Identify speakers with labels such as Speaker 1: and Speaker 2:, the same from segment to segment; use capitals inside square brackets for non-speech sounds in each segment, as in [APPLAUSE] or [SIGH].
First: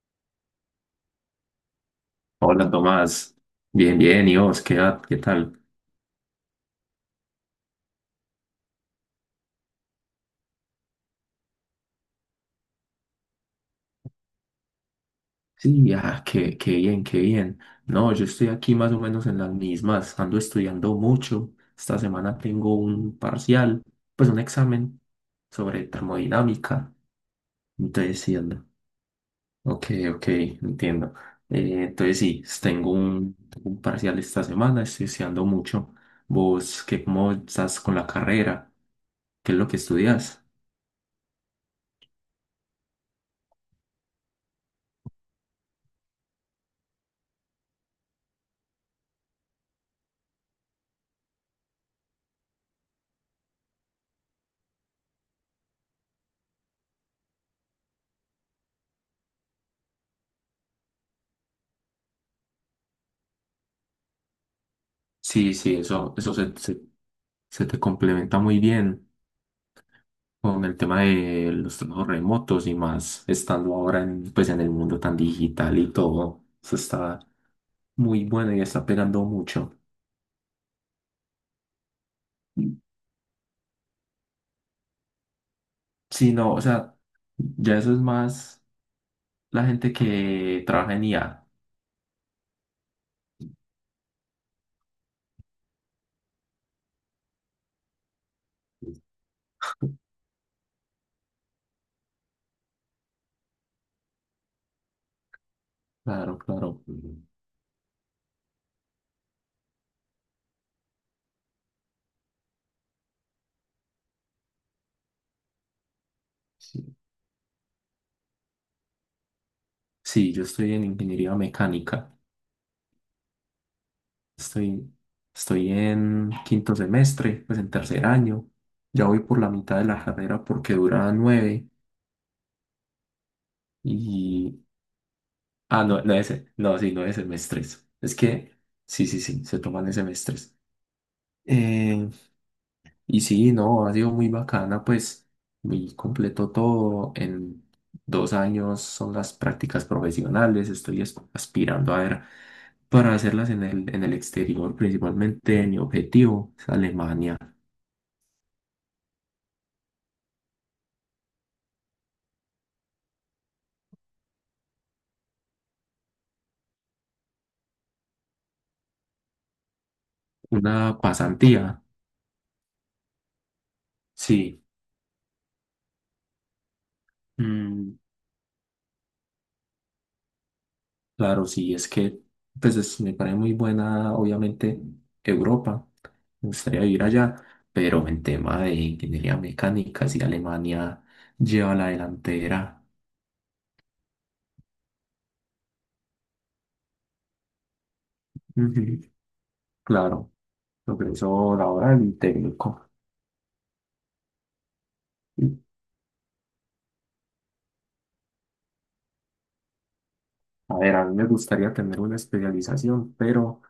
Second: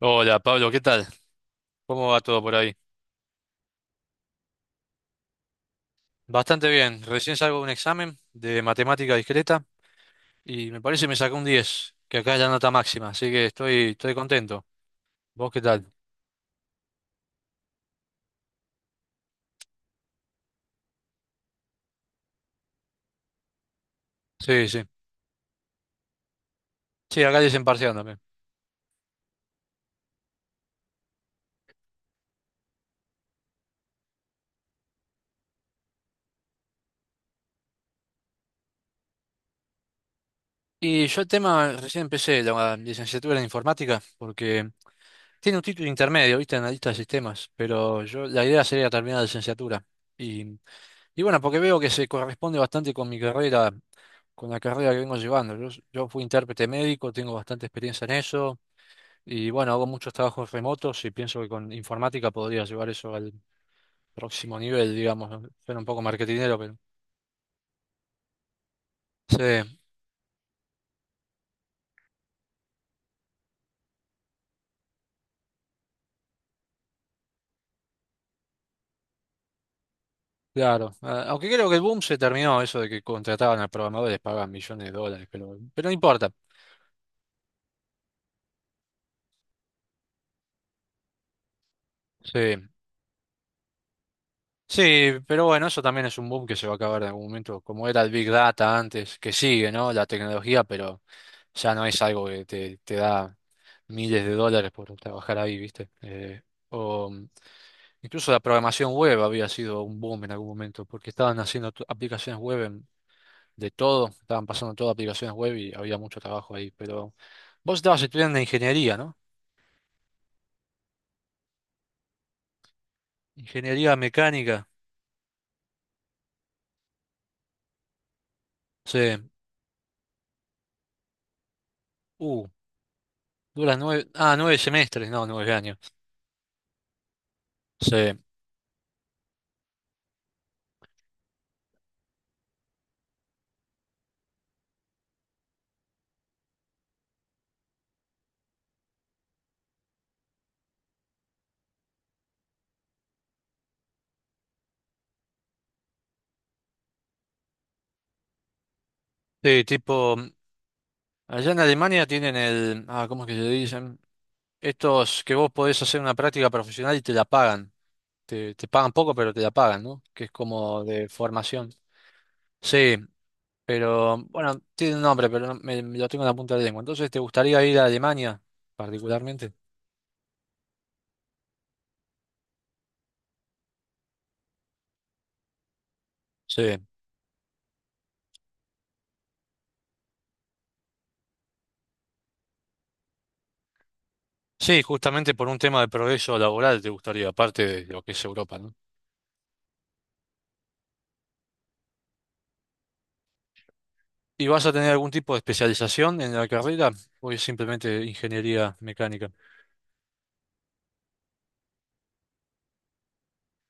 Speaker 1: Hola Pablo, ¿qué tal? ¿Cómo va todo por
Speaker 2: Hola
Speaker 1: ahí?
Speaker 2: Tomás, bien, bien, ¿y vos? ¿Qué tal?
Speaker 1: Bastante bien. Recién salgo de un examen de matemática discreta y me parece que me sacó un 10, que acá es la nota máxima, así que estoy contento. ¿Vos qué tal?
Speaker 2: Sí, ah, qué bien, qué bien. No, yo estoy aquí más o menos en las mismas, ando estudiando mucho. Esta semana tengo un parcial, pues un
Speaker 1: Sí, sí.
Speaker 2: examen sobre termodinámica.
Speaker 1: Sí, acá dicen parcial
Speaker 2: Entonces,
Speaker 1: también.
Speaker 2: sí, ando. Ok, ok, entiendo. Entonces, sí, tengo un parcial esta semana, estoy estudiando mucho. ¿Vos cómo estás con la carrera? ¿Qué es lo que estudias?
Speaker 1: Y yo el tema, recién empecé la licenciatura en informática porque tiene un título intermedio, ¿viste? Analista de sistemas, pero yo la idea sería terminar la licenciatura. Y, y bueno, porque veo que se corresponde bastante con la carrera que vengo llevando. Yo fui intérprete médico, tengo bastante experiencia en eso y bueno, hago muchos trabajos remotos y pienso que con informática podría llevar eso al próximo nivel, digamos, ¿no?
Speaker 2: Sí, sí,
Speaker 1: Suena un poco
Speaker 2: eso se,
Speaker 1: marketinero, pero
Speaker 2: se, se te complementa muy bien
Speaker 1: sí,
Speaker 2: con el tema de los trabajos remotos y más estando ahora en, pues, en el mundo tan digital y todo. Eso está muy bueno y está pegando mucho.
Speaker 1: claro. Ah, aunque creo que el boom se terminó, eso de que contrataban a programadores, pagaban millones de dólares, pero no importa.
Speaker 2: Sí, no, o sea, ya eso es más la gente que trabaja en IA.
Speaker 1: Sí. Sí, pero bueno, eso también es un boom que se va a acabar en algún momento, como era el Big Data antes, que sigue, ¿no? La tecnología, pero ya no es algo que te da miles de dólares por trabajar ahí, ¿viste?
Speaker 2: Claro,
Speaker 1: Eh,
Speaker 2: claro.
Speaker 1: o mm, incluso la programación web había sido un boom en algún momento, porque estaban haciendo aplicaciones web de todo, estaban pasando todas aplicaciones web y había mucho trabajo ahí,
Speaker 2: Sí,
Speaker 1: pero vos estabas estudiando ingeniería, ¿no?
Speaker 2: sí, yo estoy en ingeniería mecánica.
Speaker 1: Ingeniería mecánica,
Speaker 2: Estoy, estoy en quinto semestre, pues en tercer año.
Speaker 1: sí,
Speaker 2: Ya voy por la mitad de la carrera porque dura nueve.
Speaker 1: uh, dura nueve
Speaker 2: Y
Speaker 1: semestres, no, 9 años.
Speaker 2: ah, no, no es, no, sí, 9 semestres. Es
Speaker 1: Sí.
Speaker 2: que, sí, sí, sí, se toman en semestres. Eh, y sí, no, ha sido muy bacana, pues, muy completo todo. En 2 años son las prácticas profesionales. Estoy aspirando a ver para hacerlas en el exterior, principalmente mi objetivo es Alemania.
Speaker 1: Sí, tipo, allá en Alemania tienen ¿cómo es que se dicen? Estos que vos podés hacer una práctica profesional y te la pagan. Te pagan poco, pero te la pagan, ¿no? Que es
Speaker 2: Una
Speaker 1: como de
Speaker 2: pasantía,
Speaker 1: formación. Sí, pero bueno,
Speaker 2: sí.
Speaker 1: tiene un nombre, pero me lo tengo en la punta de la lengua. Entonces, ¿te gustaría ir a
Speaker 2: Mm,
Speaker 1: Alemania particularmente?
Speaker 2: claro, sí, es que pues me parece muy buena, obviamente, Europa. Me
Speaker 1: Sí.
Speaker 2: gustaría vivir allá, pero en tema de ingeniería mecánica, si Alemania lleva la delantera.
Speaker 1: Sí, justamente por un tema de progreso laboral te gustaría, aparte de lo que es Europa, ¿no?
Speaker 2: Ujú. Claro, progreso laboral y técnico.
Speaker 1: ¿Y vas a tener algún tipo de especialización en la carrera o es simplemente ingeniería mecánica?
Speaker 2: A ver, a mí me gustaría tener una especialización, pero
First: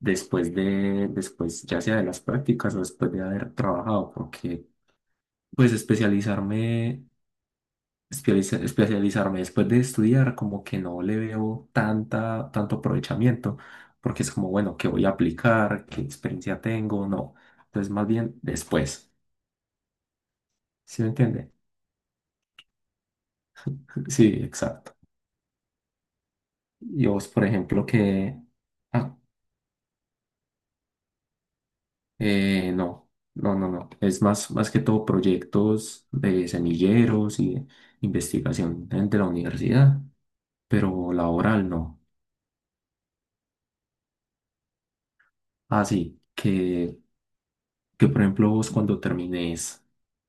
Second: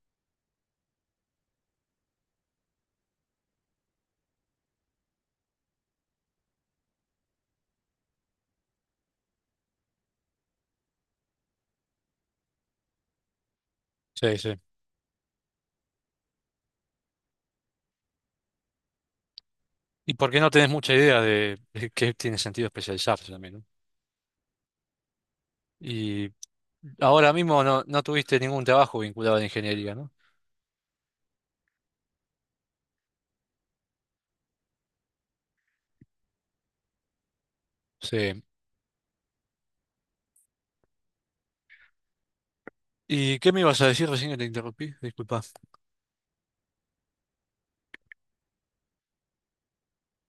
Speaker 2: después de, después ya sea de las prácticas o después de haber trabajado, porque pues especializarme. Especializarme después de estudiar, como que no le veo tanta, tanto aprovechamiento, porque es
Speaker 1: Sí,
Speaker 2: como,
Speaker 1: sí.
Speaker 2: bueno, ¿qué voy a aplicar? ¿Qué experiencia tengo? No. Entonces, más bien después.
Speaker 1: Y porque no tenés mucha
Speaker 2: ¿Sí me
Speaker 1: idea
Speaker 2: entiende?
Speaker 1: de qué tiene sentido especializarse también, ¿no?
Speaker 2: Sí, exacto.
Speaker 1: Y
Speaker 2: Y vos,
Speaker 1: ahora
Speaker 2: por
Speaker 1: mismo no,
Speaker 2: ejemplo,
Speaker 1: no
Speaker 2: que...
Speaker 1: tuviste ningún trabajo
Speaker 2: Ah,
Speaker 1: vinculado a la ingeniería, ¿no?
Speaker 2: no, no, no, no. Es más, más que todo proyectos de semilleros y
Speaker 1: Sí.
Speaker 2: investigación de la universidad, pero laboral no.
Speaker 1: ¿Y qué me ibas a decir recién que te interrumpí? Disculpa.
Speaker 2: Ah, sí, que por ejemplo vos cuando termines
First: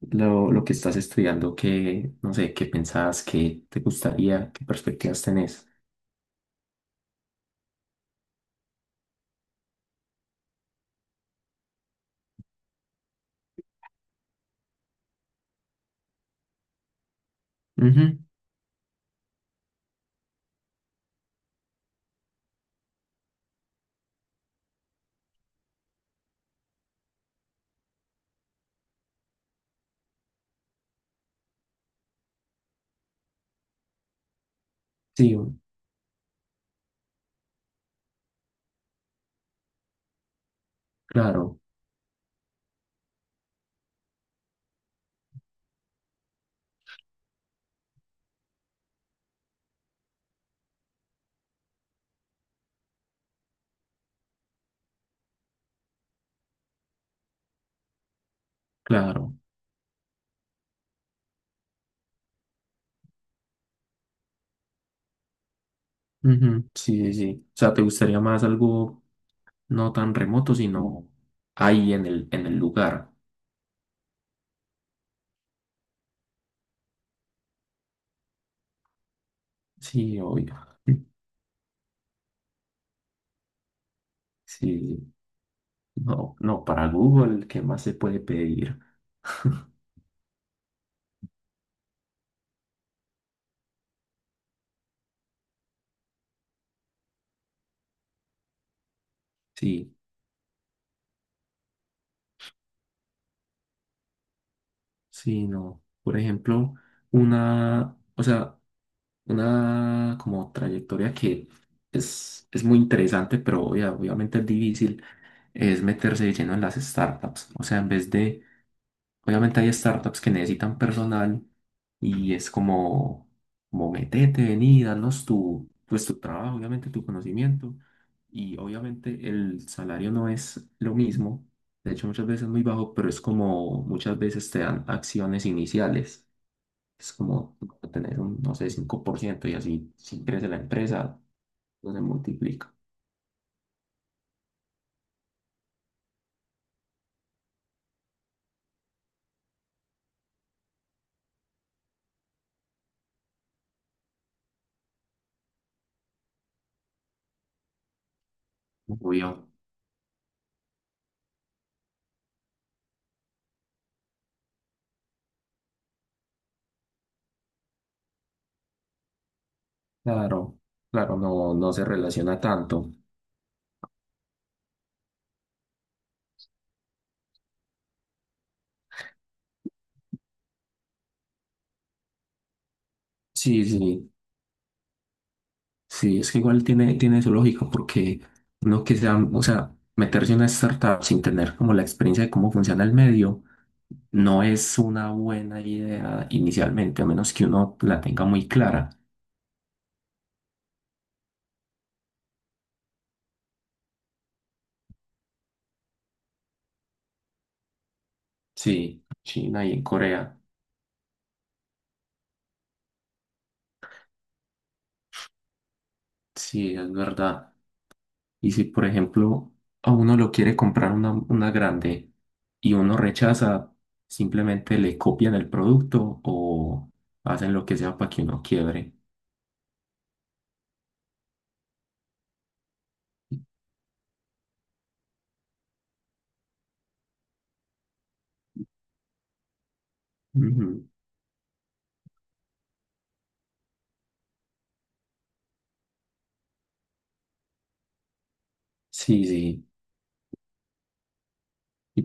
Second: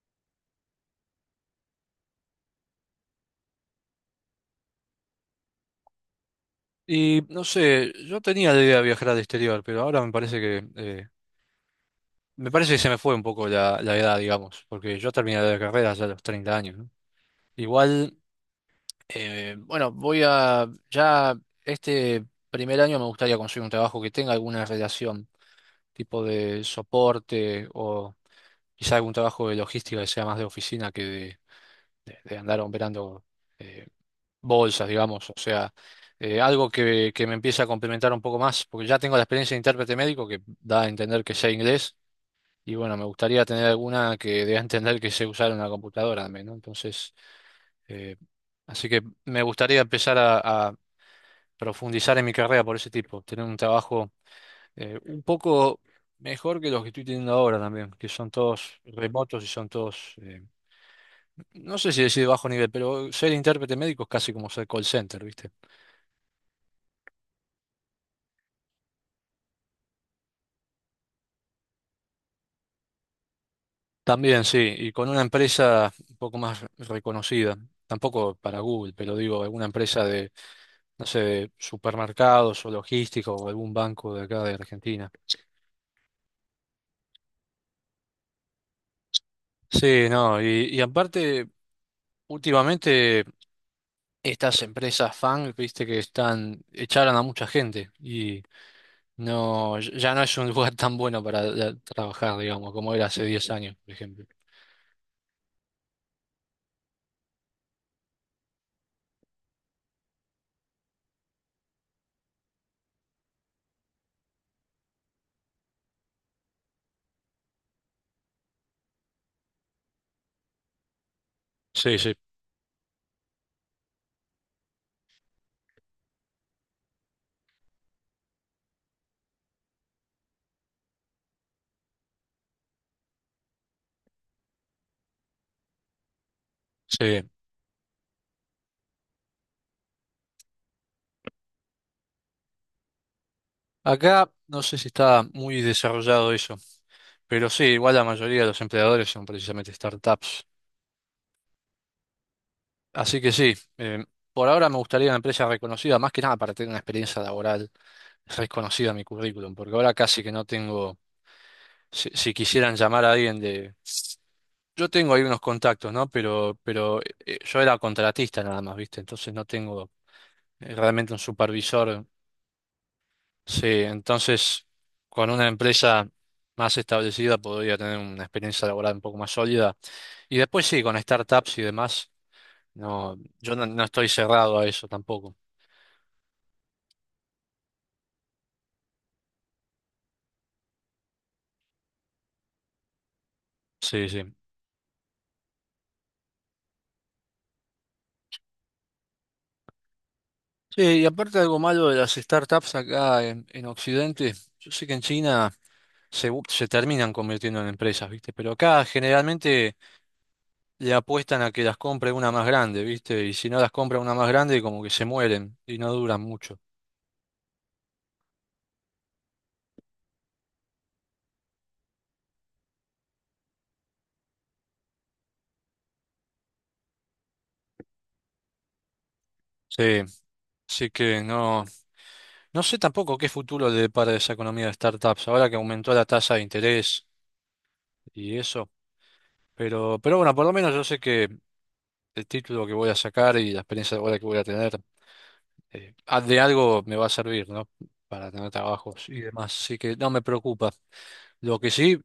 Speaker 2: lo que estás estudiando, qué, no sé, qué pensás, qué te gustaría, qué perspectivas tenés.
Speaker 1: Y no sé, yo tenía la idea de viajar al exterior, pero ahora me parece que se me fue un poco la edad, digamos, porque yo terminé la carrera ya a los 30 años, ¿no?
Speaker 2: Ujú,
Speaker 1: Igual, bueno, voy a, ya este primer año me gustaría conseguir un trabajo que tenga alguna relación, tipo de soporte o quizá algún trabajo de logística, que sea más de oficina que de andar operando eh, bolsas, digamos. O
Speaker 2: sí,
Speaker 1: sea, algo que me empiece a complementar un poco más, porque ya tengo la experiencia de intérprete médico que da a entender que sé
Speaker 2: claro,
Speaker 1: inglés. Y bueno, me gustaría tener alguna que dé a entender que sé usar una computadora también, ¿no? Entonces, eh, así que me gustaría empezar a profundizar en mi carrera por ese tipo, tener un trabajo un poco mejor que los que estoy teniendo ahora también, que son todos
Speaker 2: claro.
Speaker 1: remotos y son todos, no sé si decir bajo nivel, pero ser intérprete médico es casi como ser call center, ¿viste?
Speaker 2: Ujú, sí, sí, sí. O sea, ¿te gustaría más algo no tan remoto, sino ahí en el lugar?
Speaker 1: También, sí, y con una empresa un poco más reconocida, tampoco para Google, pero digo, alguna empresa
Speaker 2: Sí,
Speaker 1: de,
Speaker 2: obvio.
Speaker 1: no
Speaker 2: [LAUGHS]
Speaker 1: sé, de supermercados o logísticos o algún banco de acá de Argentina.
Speaker 2: Sí, no, no, para Google, ¿qué más se puede pedir? [LAUGHS]
Speaker 1: Sí, no, y aparte, últimamente estas empresas fan, viste que están, echaron a mucha gente y... No, ya
Speaker 2: Sí.
Speaker 1: ya no es un lugar tan bueno para ya trabajar, digamos, como era hace 10 años, por ejemplo.
Speaker 2: Sí, no. Por ejemplo, una, o sea, una como trayectoria que es muy interesante, pero obviamente es difícil, es meterse de lleno en las startups. O sea, en vez de obviamente hay startups que necesitan personal
Speaker 1: Sí, sí,
Speaker 2: y es como metete, vení, danos tu, pues tu trabajo, obviamente tu conocimiento y obviamente el salario no es lo mismo, de hecho muchas veces es muy bajo, pero es como muchas veces te dan acciones iniciales, es
Speaker 1: sí.
Speaker 2: como tener un, no sé, 5% y así si crece la empresa, no se multiplica.
Speaker 1: Acá no sé si está muy desarrollado eso, pero sí, igual la mayoría de los empleadores son precisamente startups. Así que sí, por ahora me gustaría una empresa reconocida, más que nada para tener una experiencia laboral reconocida en mi
Speaker 2: Obvio.
Speaker 1: currículum, porque ahora casi que no tengo, si quisieran llamar a alguien de... Yo tengo ahí unos contactos, ¿no? Pero, yo era contratista nada más, ¿viste? Entonces no tengo...
Speaker 2: Claro,
Speaker 1: realmente
Speaker 2: claro,
Speaker 1: un
Speaker 2: no, no se
Speaker 1: supervisor.
Speaker 2: relaciona tanto.
Speaker 1: Sí, entonces con una empresa más establecida podría tener una experiencia laboral un poco más sólida. Y después sí, con startups y demás, no, yo
Speaker 2: Sí,
Speaker 1: no estoy
Speaker 2: sí.
Speaker 1: cerrado a eso tampoco.
Speaker 2: Sí, es que igual tiene su lógica, porque uno que sea, o sea, meterse en una startup sin tener como la experiencia de cómo funciona el medio,
Speaker 1: Sí, sí.
Speaker 2: no es una buena idea inicialmente, a menos que uno la tenga muy clara.
Speaker 1: Sí, y aparte algo malo de las startups acá en Occidente, yo sé que en China se terminan convirtiendo en empresas, ¿viste? Pero acá
Speaker 2: Sí, China y
Speaker 1: generalmente
Speaker 2: en Corea,
Speaker 1: le apuestan a que las compre una más grande, ¿viste? Y si no las compra una más grande, como que se mueren y no duran mucho.
Speaker 2: sí, es verdad. Y si, por ejemplo, a uno lo quiere comprar una grande y uno rechaza, simplemente le copian el producto o hacen lo que sea para que uno quiebre.
Speaker 1: Sí. Así que no, sé tampoco qué futuro le depara esa economía de startups, ahora que aumentó la tasa de interés y eso. Pero, bueno, por lo menos yo
Speaker 2: Ujú.
Speaker 1: sé que el título que voy a sacar y la experiencia ahora que voy a tener, de algo me va a servir, ¿no? Para tener trabajos y
Speaker 2: Sí,
Speaker 1: demás.
Speaker 2: sí.
Speaker 1: Así que no me preocupa. Lo que sí,
Speaker 2: ¿Y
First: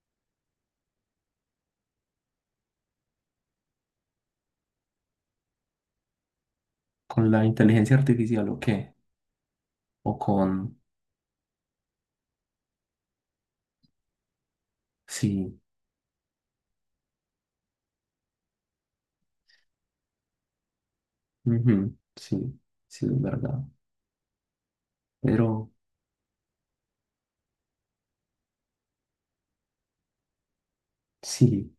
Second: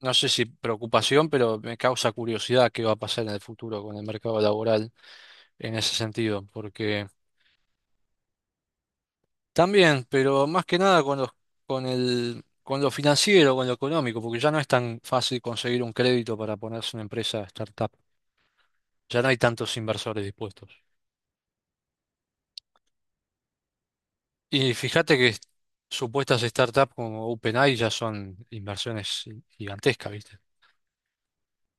Speaker 1: no sé si preocupación, pero me causa curiosidad qué va a pasar en el futuro con el mercado laboral en ese sentido, porque...
Speaker 2: con la inteligencia artificial o qué?
Speaker 1: También,
Speaker 2: O
Speaker 1: pero
Speaker 2: con...
Speaker 1: más que nada con los, con lo financiero, con lo económico, porque ya no es tan fácil
Speaker 2: Sí,
Speaker 1: conseguir un crédito para ponerse una empresa startup. Ya no hay tantos inversores dispuestos.
Speaker 2: ujú, sí, sí, es verdad.
Speaker 1: Y fíjate que
Speaker 2: Pero
Speaker 1: supuestas startups como OpenAI ya son inversiones gigantescas, ¿viste?
Speaker 2: sí,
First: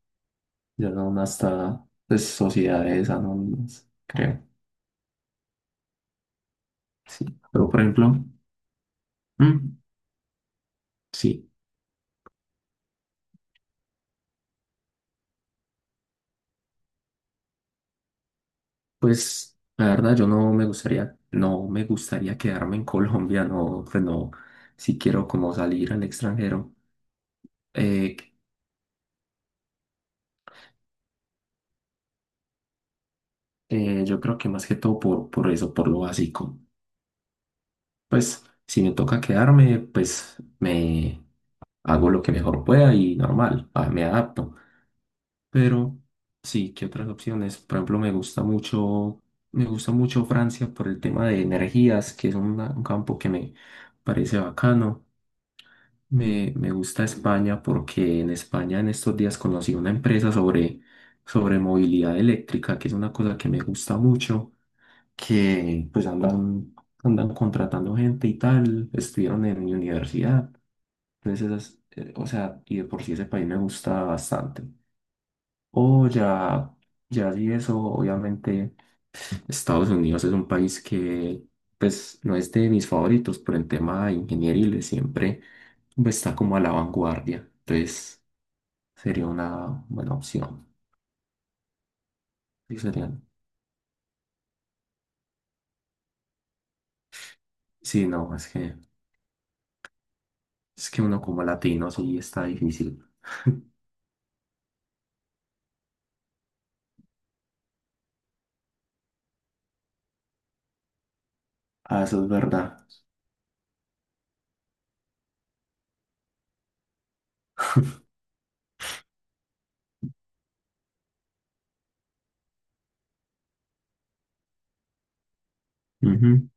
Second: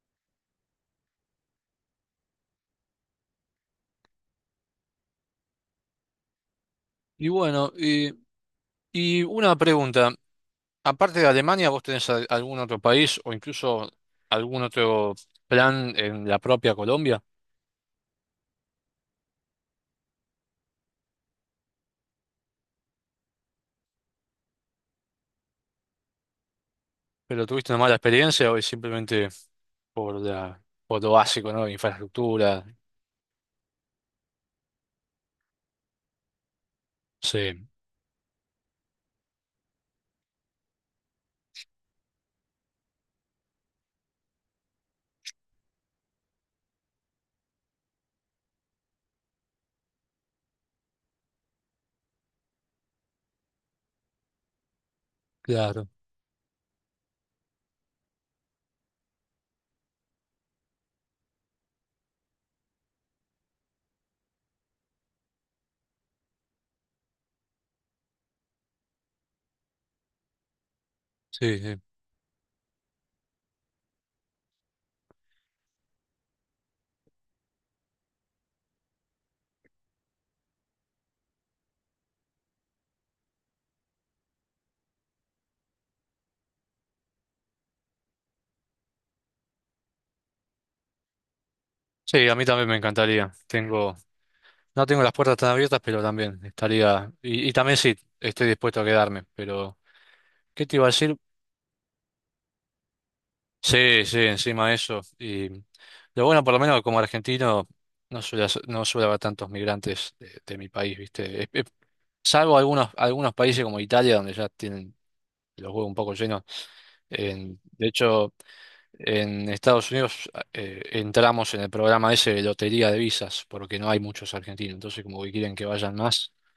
Speaker 2: ya son hasta pues, sociedades anónimas, creo. Sí.
Speaker 1: Y
Speaker 2: Pero
Speaker 1: bueno,
Speaker 2: por
Speaker 1: y,
Speaker 2: ejemplo,
Speaker 1: y una
Speaker 2: mm,
Speaker 1: pregunta. Aparte de
Speaker 2: sí,
Speaker 1: Alemania, ¿vos tenés algún otro país o incluso algún otro plan en la propia Colombia?
Speaker 2: pues la verdad yo no me gustaría, quedarme en Colombia, no, pues no, si quiero como salir al extranjero.
Speaker 1: ¿Pero tuviste una mala
Speaker 2: Eh,
Speaker 1: experiencia o es simplemente... por la, por lo básico, ¿no? Infraestructura.
Speaker 2: yo creo que más que todo por eso, por lo básico.
Speaker 1: Sí,
Speaker 2: Pues si me toca quedarme, pues me hago lo que mejor pueda y normal, ah, me adapto. Pero sí, ¿qué otras opciones? Por ejemplo, me gusta mucho Francia por el tema de energías, que es un campo que me parece bacano.
Speaker 1: claro.
Speaker 2: Me gusta España porque en España en estos días conocí una empresa sobre movilidad eléctrica, que es una cosa que me gusta mucho que pues andan contratando gente y tal, estuvieron en mi universidad, entonces
Speaker 1: Sí,
Speaker 2: esas,
Speaker 1: sí.
Speaker 2: o sea, y de por sí ese país me gusta bastante. O ya, ya sí eso, obviamente Estados Unidos es un país que pues no es de mis favoritos, pero en tema de ingeniería siempre pues, está como a la vanguardia, entonces sería una buena opción.
Speaker 1: Sí, a mí también me
Speaker 2: Sí, serían.
Speaker 1: encantaría. No tengo las puertas tan abiertas, pero también estaría, y también sí,
Speaker 2: Sí, no,
Speaker 1: estoy
Speaker 2: es que,
Speaker 1: dispuesto a quedarme. Pero, ¿qué te iba a
Speaker 2: es que
Speaker 1: decir?
Speaker 2: uno como latino sí está difícil. [LAUGHS]
Speaker 1: Sí, sí, encima de eso. Y lo bueno, por lo menos como argentino, no suele haber tantos migrantes de mi país, ¿viste?
Speaker 2: Ah, eso es
Speaker 1: Salvo
Speaker 2: verdad.
Speaker 1: algunos países como Italia, donde ya tienen los huevos un poco llenos. De hecho, en Estados Unidos entramos en el programa ese de lotería de visas, porque no hay muchos argentinos, entonces como que quieren que vayan más.
Speaker 2: Ujú.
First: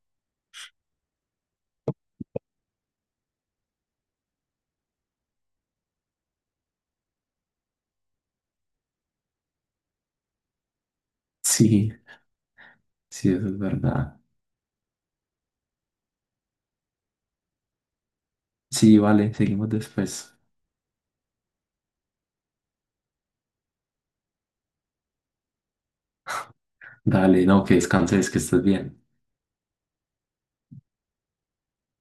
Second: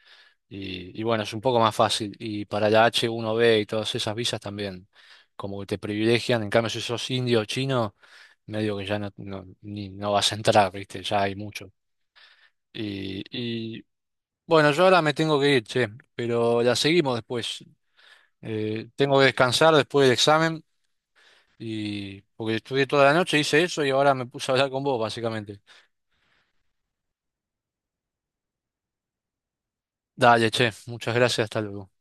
Speaker 1: Y bueno, es un poco más fácil. Y para la H1B y todas esas visas también, como que te privilegian. En cambio, si sos indio o chino, medio que ya no vas a entrar, ¿viste? Ya hay mucho.
Speaker 2: Sí,
Speaker 1: Y,
Speaker 2: sí, eso es
Speaker 1: y
Speaker 2: verdad.
Speaker 1: bueno, yo ahora me tengo que ir, che, pero la seguimos después.
Speaker 2: Sí,
Speaker 1: Tengo que
Speaker 2: vale, seguimos
Speaker 1: descansar después del
Speaker 2: después.
Speaker 1: examen. Y porque estudié toda la noche, hice eso y ahora me puse a hablar con vos, básicamente.
Speaker 2: Dale, no, que descanses, que estés bien.
Speaker 1: Dale, che, muchas gracias, hasta luego.